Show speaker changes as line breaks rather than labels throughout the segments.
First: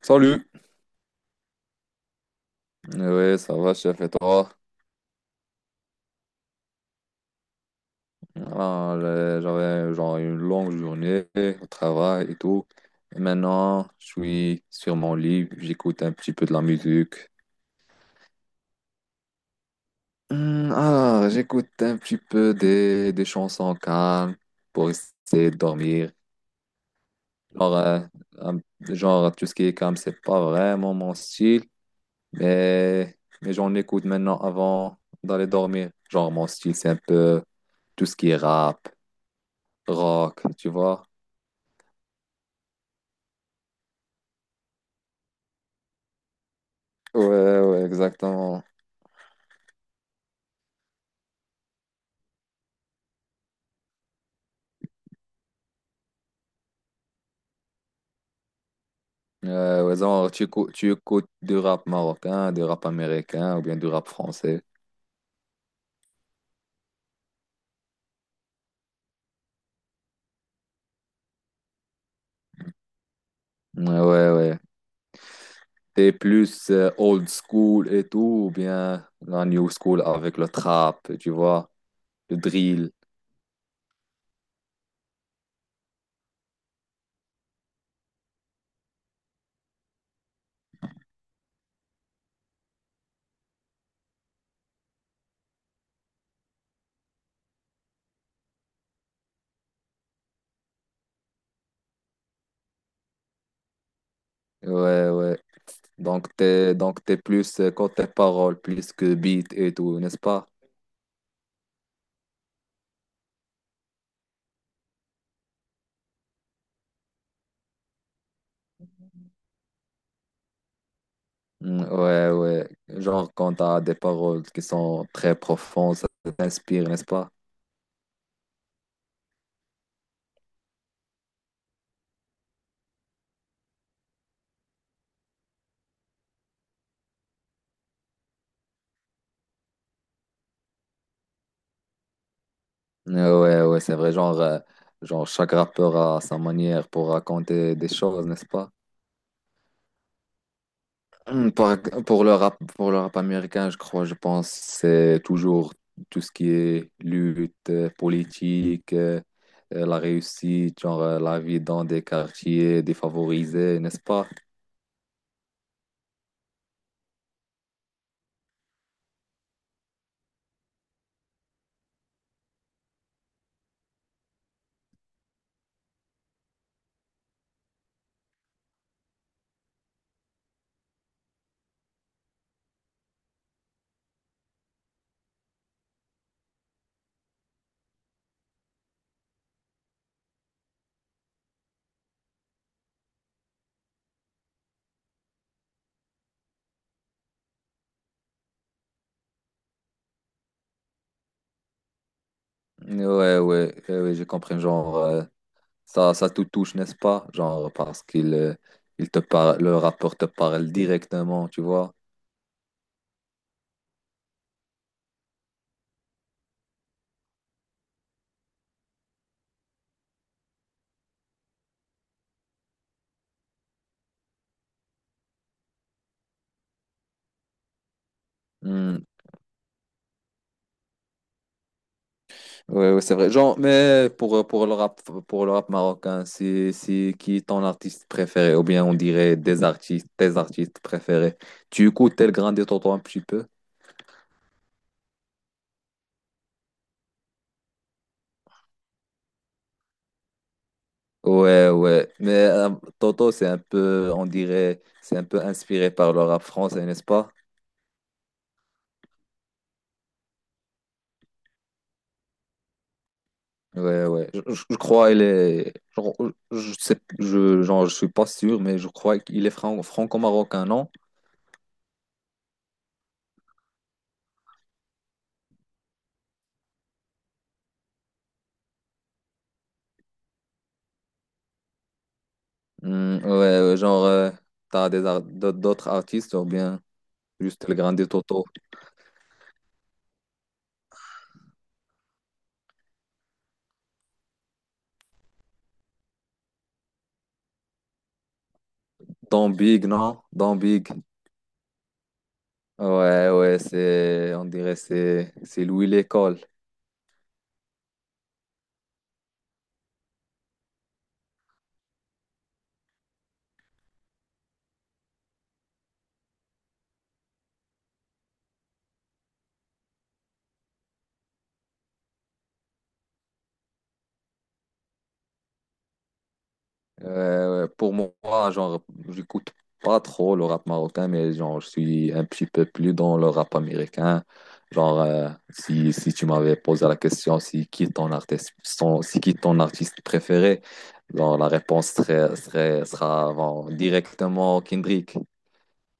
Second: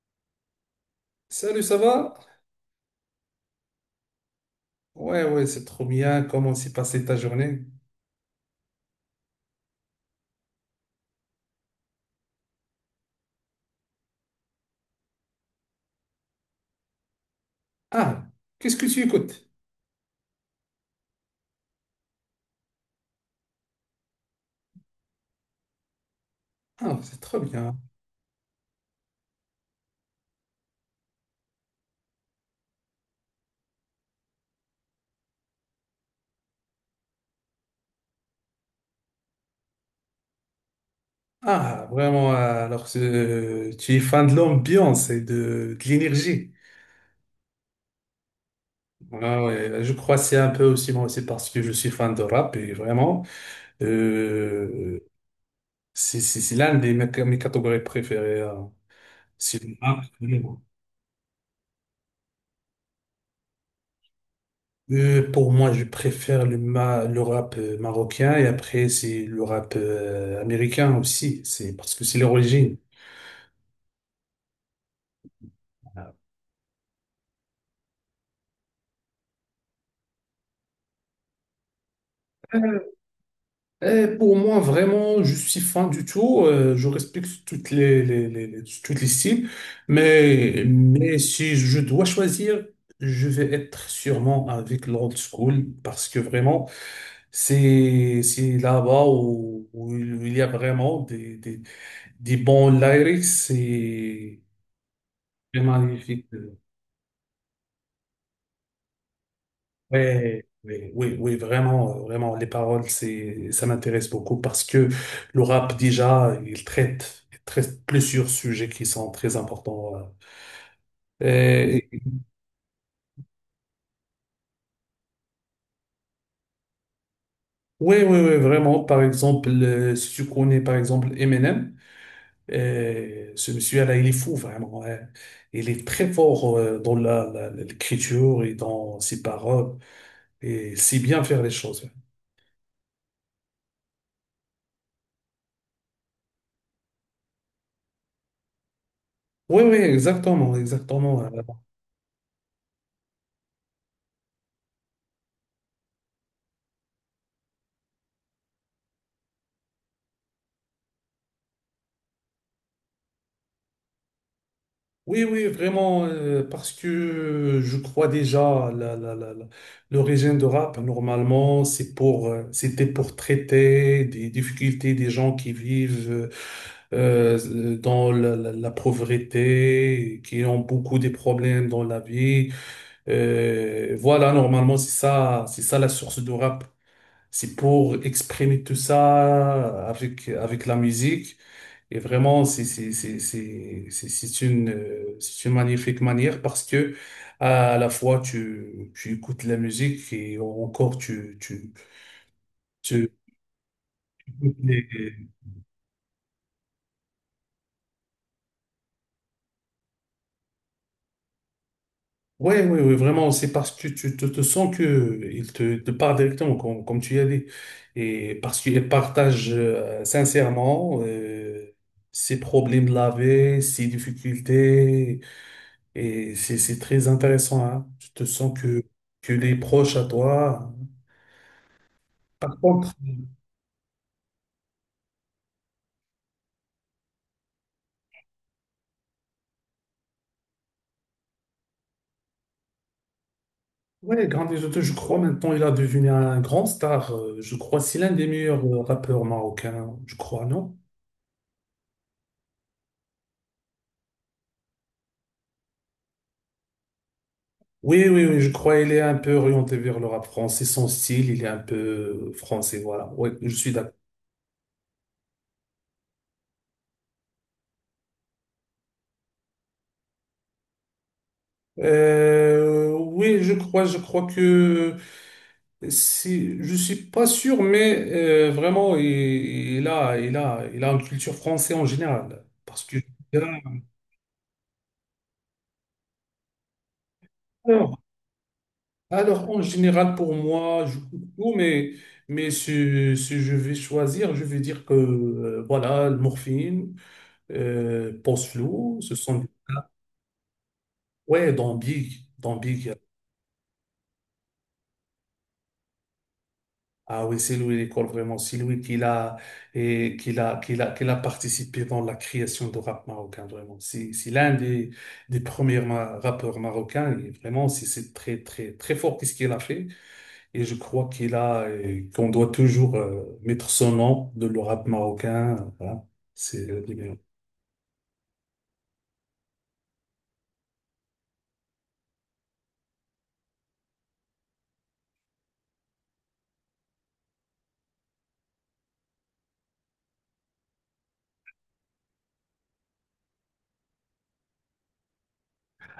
Salut.
Salut, ça va?
Oui, ça va, chef, et toi?
Ouais, ouais, c'est trop bien. Comment s'est passée ta journée?
Voilà, j'avais genre une longue journée au travail et tout. Et maintenant, je suis sur mon lit, j'écoute un petit peu de la musique.
Ah, qu'est-ce que tu écoutes?
Alors, j'écoute un petit peu des chansons calmes pour essayer de dormir.
Ah, c'est trop
Genre,
bien.
un- genre, tout ce qui est calme, c'est pas vraiment mon style, mais, mais j'en écoute maintenant avant d'aller dormir. Genre, mon style, c'est un peu tout ce qui est rap, rock, tu vois.
Ah, vraiment, alors tu es fan de l'ambiance et de l'énergie.
Ouais, ouais, exactement.
Ah ouais, je crois que c'est un peu aussi moi aussi parce que je suis fan de rap et vraiment, euh, c'est l'un des mes catégories préférées. Hein. C'est le
Ouais,
rap.
genre, tu écoutes du rap marocain, du rap américain ou bien du rap français.
Pour moi, je préfère le rap marocain et après, c'est le rap américain aussi. C'est parce que c'est leur origine.
Ouais, ouais, ouais. T'es plus old school et tout, ou bien la new school avec le trap, tu vois, le
Euh,
drill.
pour moi, vraiment, je suis fan du tout. Je respecte toutes toutes les styles. Mais si je dois choisir, je vais être sûrement avec l'old school parce que vraiment, c'est là-bas où il y a vraiment des bons lyrics.
Ouais, ouais.
C'est magnifique.
Donc, t'es plus côté paroles, plus que beat et tout, n'est-ce
Ouais,
pas?
oui, oui, oui, vraiment, vraiment, les paroles, ça m'intéresse beaucoup parce que le rap, déjà, il traite plusieurs sujets qui sont très importants. Et-
Ouais, ouais. Genre, quand t'as des paroles qui sont très profondes, ça t'inspire, n'est-ce pas?
oui, oui, oui, vraiment. Par exemple, si tu connais, par exemple, Eminem, ce monsieur-là, il est fou, vraiment. Ouais. Il est très fort, dans l'écriture et dans ses paroles et il sait bien faire les choses. Hein.
Ouais, ouais, c'est vrai, genre, genre chaque rappeur a sa manière pour raconter des choses, n'est-ce pas?
Oui, oui, exactement, exactement.
Hum, Par- pour le rap américain, je crois, je pense, c'est toujours tout ce qui est lutte, politique, la réussite, genre la vie dans des quartiers défavorisés, n'est-ce pas?
Oui, oui, vraiment, parce que je crois déjà l'origine de rap, normalement, c'était pour traiter des difficultés des gens qui vivent dans la pauvreté, qui ont beaucoup de problèmes dans la vie. Voilà, normalement, c'est ça la source de rap. C'est pour exprimer tout ça avec la musique. Et vraiment, c'est une magnifique manière parce que à la fois tu écoutes la musique et encore tu, tu,
Ouais,
tu
ouais, ouais, ouais, je
écoutes
comprends.
les.
Genre, ça te touche, n'est-ce pas? Genre, parce qu'il te parle, le rappeur te parle directement, tu vois.
Ouais, ouais, ouais, vraiment, c'est parce que tu te sens que il te parle directement, comme tu y as dit. Et parce qu'il partage sincèrement ses problèmes de la vie, ses difficultés. Et c'est très intéressant, hein. Tu te sens que les proches à toi. Par contre,
Ouais, ouais, c'est vrai. Genre, mais pour pour le rap marocain, c'est qui ton artiste préféré? Ou bien on dirait des artistes, tes artistes préférés. Tu écoutes El Grande et Toto un petit peu?
ouais, Grand Risotto, je crois maintenant il a devenu un grand star. Je crois c'est l'un des meilleurs rappeurs marocains, je crois, non?
Ouais, ouais. Mais Toto, c'est un peu, on dirait, c'est un peu inspiré par le rap français, n'est-ce pas?
Oui, oui, oui, je crois il est un peu orienté vers le rap français. Son style, il est un peu français, voilà. Oui, je suis d'accord.
Ouais, ouais. Je crois il est. Genre, je sais, genre, je suis pas sûr, mais je crois qu'il est franco-marocain, non?
Oui, je crois que je suis pas sûr, mais vraiment, il a une culture française en général.
Hmm, ouais, ouais, genre, tu t'as d'autres artistes, ou bien. Juste le El
Alors,
Grande Toto.
alors, en général, pour moi, je coupe tout, mais si je vais choisir, je vais dire que voilà, le morphine, pense flou, ce sont.
Dans Big, non? Dans Big.
Ouais, dans Big, dans Big.
Ouais, ouais, on dirait c'est Louis l'école.
Ah oui, c'est lui l'école vraiment. C'est lui qu'il a participé dans la création de rap marocain, vraiment. C'est l'un des premiers rappeurs marocains. Et vraiment, c'est très, très, très fort qu'est-ce qu'il a fait. Et je crois qu'on doit toujours mettre son nom de le rap marocain. Voilà. C'est le numéro.
Pour moi, genre, j'écoute pas trop le rap marocain, mais genre, je suis un petit peu plus dans le rap américain. Genre, si tu m'avais posé la question, si qui est ton artiste, son- si qui est ton artiste préféré, genre, la réponse sera, bon, directement Kendrick.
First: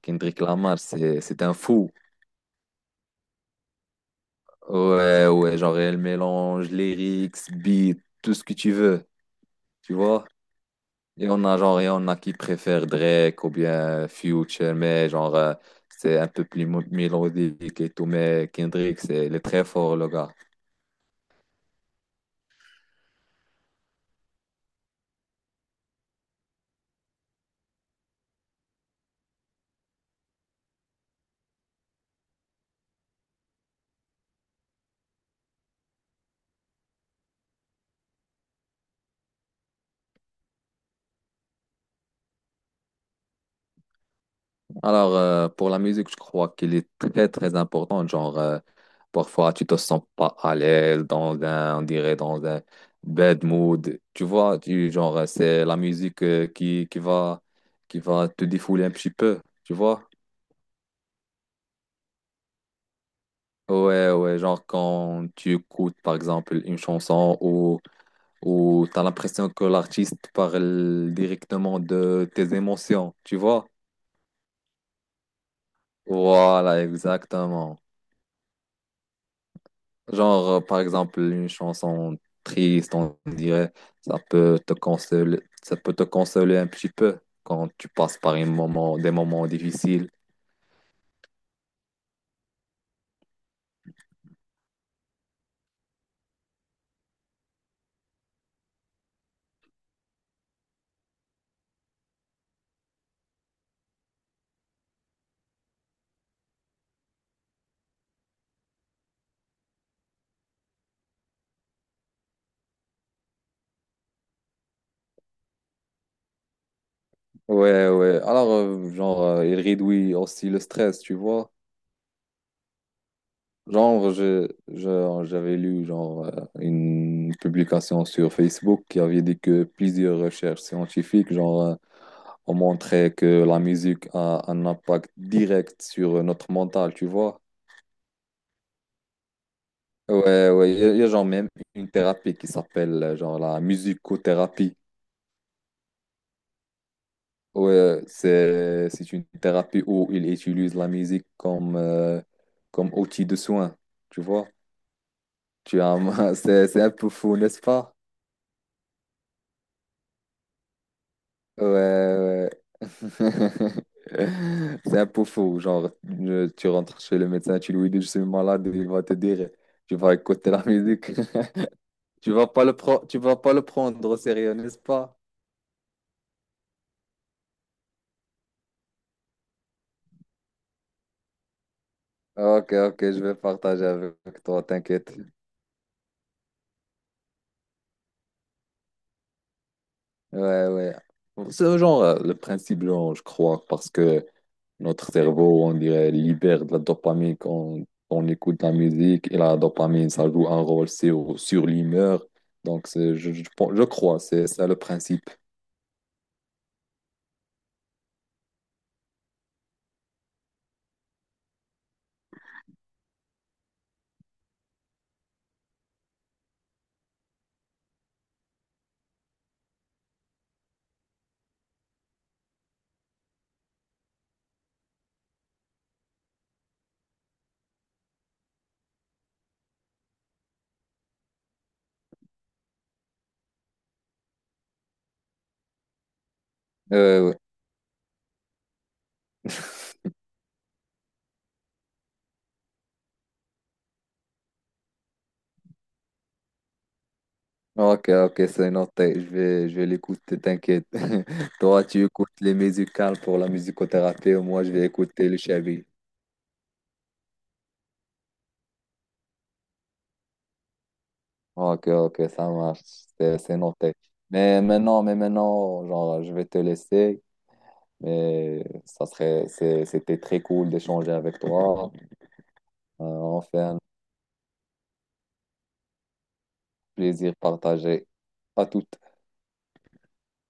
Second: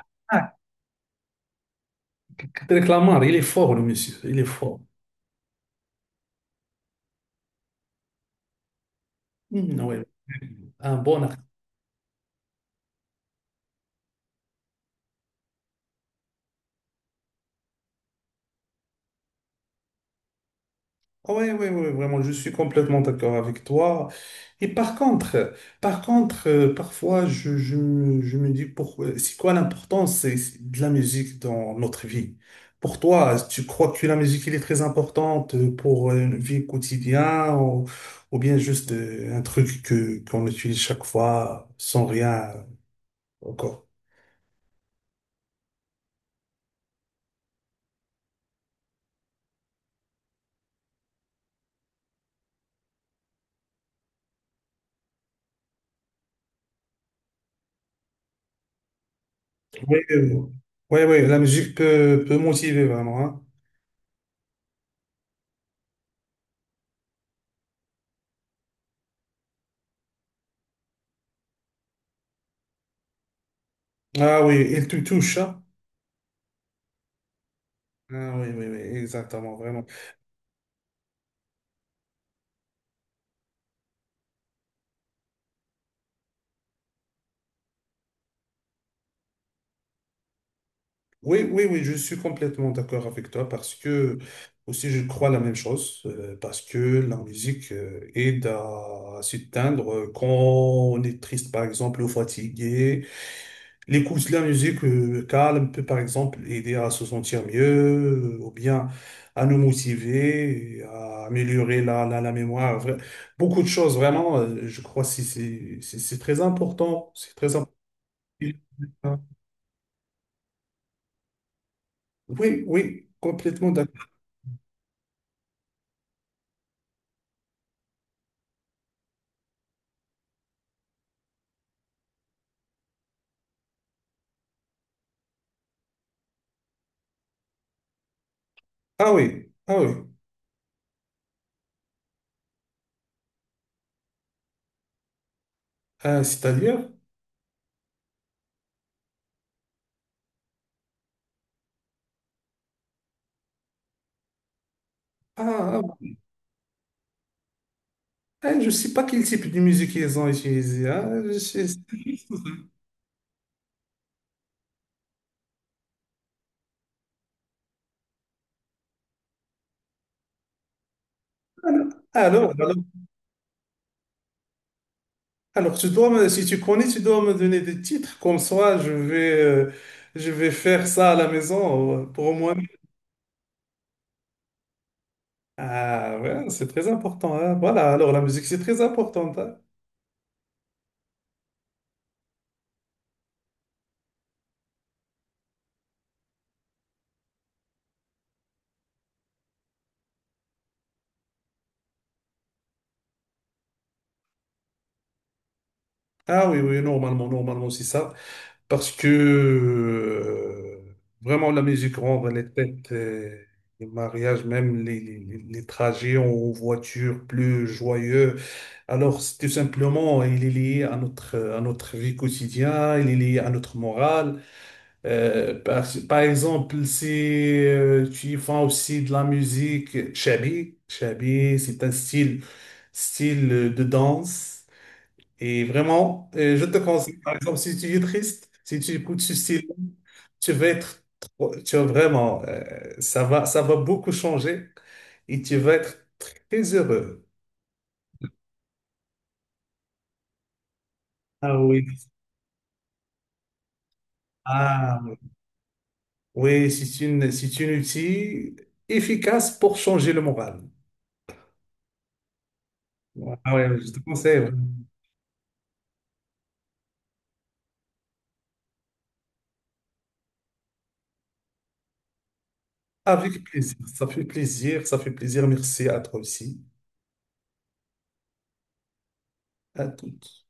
Kendrick Lamar, c'est un fou.
Abdelkader Lamar, il est fort, le monsieur. Il est fort.
Ouais, ouais, genre elle mélange lyrics, beats, tout ce que tu veux,
Mhm,
tu
ouais.
vois.
Un bon.
Et on a qui préfère Drake ou bien Future, mais genre, c'est un peu plus mélodique et tout, mais Kendrick, il est très fort, le gars.
Oui, oui, oui, vraiment, je suis complètement d'accord avec toi. Et par contre, parfois, je me dis pourquoi, c'est quoi l'importance c'est de la musique dans notre vie? Pour toi, tu crois que la musique, elle est très importante pour une vie quotidienne ou bien juste un truc qu'on utilise chaque fois sans rien encore?
Alors, pour la musique, je crois qu'il est très, très important. Genre, parfois, tu te sens pas à l'aise on dirait, dans un bad mood. Tu vois, genre, c'est la musique qui va te défouler un petit peu. Tu
Oui,
vois?
oui, oui, oui, la musique peut motiver vraiment, hein.
Ouais, ouais, genre quand tu écoutes par exemple une chanson où tu as l'impression que l'artiste parle directement de tes émotions, tu vois?
Ah oui, elle te touche, hein?
Voilà, exactement.
Ah oui, oui, oui, exactement, vraiment.
Genre, par exemple, une chanson triste, on dirait, ça peut te consoler un petit peu quand tu passes par un moment, des moments difficiles.
Oui, oui, oui, je suis complètement d'accord avec toi parce que aussi je crois la même chose, parce que la musique aide à s'éteindre quand on est triste par exemple ou fatigué. L'écoute de la musique calme peut par exemple aider à se sentir mieux ou bien à nous motiver, et à améliorer la mémoire. Beaucoup de choses vraiment, je crois que c'est très important, c'est très important.
Ouais, ouais. Alors, genre, il réduit aussi le stress, tu vois.
Oui, oui, complètement d'accord.
Genre, j'avais lu genre, une publication sur Facebook qui avait dit que plusieurs recherches scientifiques genre, ont montré que la musique a un impact direct sur notre mental, tu vois.
Ah oui, ah oui.
Ouais, ouais, il y a genre même une thérapie qui s'appelle genre la musicothérapie.
C'est-à-dire?
Ouais, c'est une thérapie où ils utilisent la musique comme outil de soin, tu vois.
Ah, ah,
C'est un peu fou, n'est-ce pas?
ah, je ne sais pas quel type de musique ils ont utilisé. Ah.
Ouais, ouais. C'est un peu faux. Genre, tu rentres chez le médecin, tu lui dis, je suis malade, il va te dire, tu vas écouter la musique.
Alors,
Tu vas
alors,
pas
alors,
le pro- tu vas pas le prendre au sérieux, n'est-ce pas?
alors, si tu connais, tu dois me donner des titres. Comme ça, je vais faire ça à la maison pour moi.
Ok, ok, je vais partager avec toi, t'inquiète.
Ah ouais, c'est très important. Hein. Voilà, alors la musique, c'est très important. Hein.
Ouais, ouais. C'est genre le principe, genre, je crois, parce que notre cerveau, on dirait, libère de la dopamine quand on écoute la musique et la dopamine, ça joue un rôle sur l'humeur. Donc, je crois, c'est ça le principe.
Ah oui, oui, normalement, c'est ça. Parce que vraiment, la musique rend les fêtes, les mariages, même les trajets en voiture plus joyeux. Alors, c'est tout simplement, il est lié à notre vie quotidienne, il est lié à notre morale. Par exemple, si tu y fais aussi de la musique, shabi, shabi, c'est un style de danse. Et vraiment, je te conseille, par
Ouais.
exemple, si tu es triste, si tu écoutes ce style, tu vas être, tu vas vraiment, ça va beaucoup changer et tu vas être très heureux.
Ok, ok, c'est noté. Je vais l'écouter, t'inquiète.
Ah
Toi,
oui.
tu écoutes les musicales pour la musicothérapie, et moi, je vais
Ah oui.
écouter le Chavi.
Oui, c'est une outil efficace pour changer le moral.
Ok, ok, ça marche. C'est
Ah
c'est
ouais, je
noté.
te conseille, vraiment.
Mais maintenant, genre, je vais te laisser. Mais c'était très cool d'échanger avec toi.
Avec plaisir.
Enfin,
Ça fait plaisir. Ça fait plaisir. Merci à toi aussi.
plaisir partagé. À tout.
À toutes.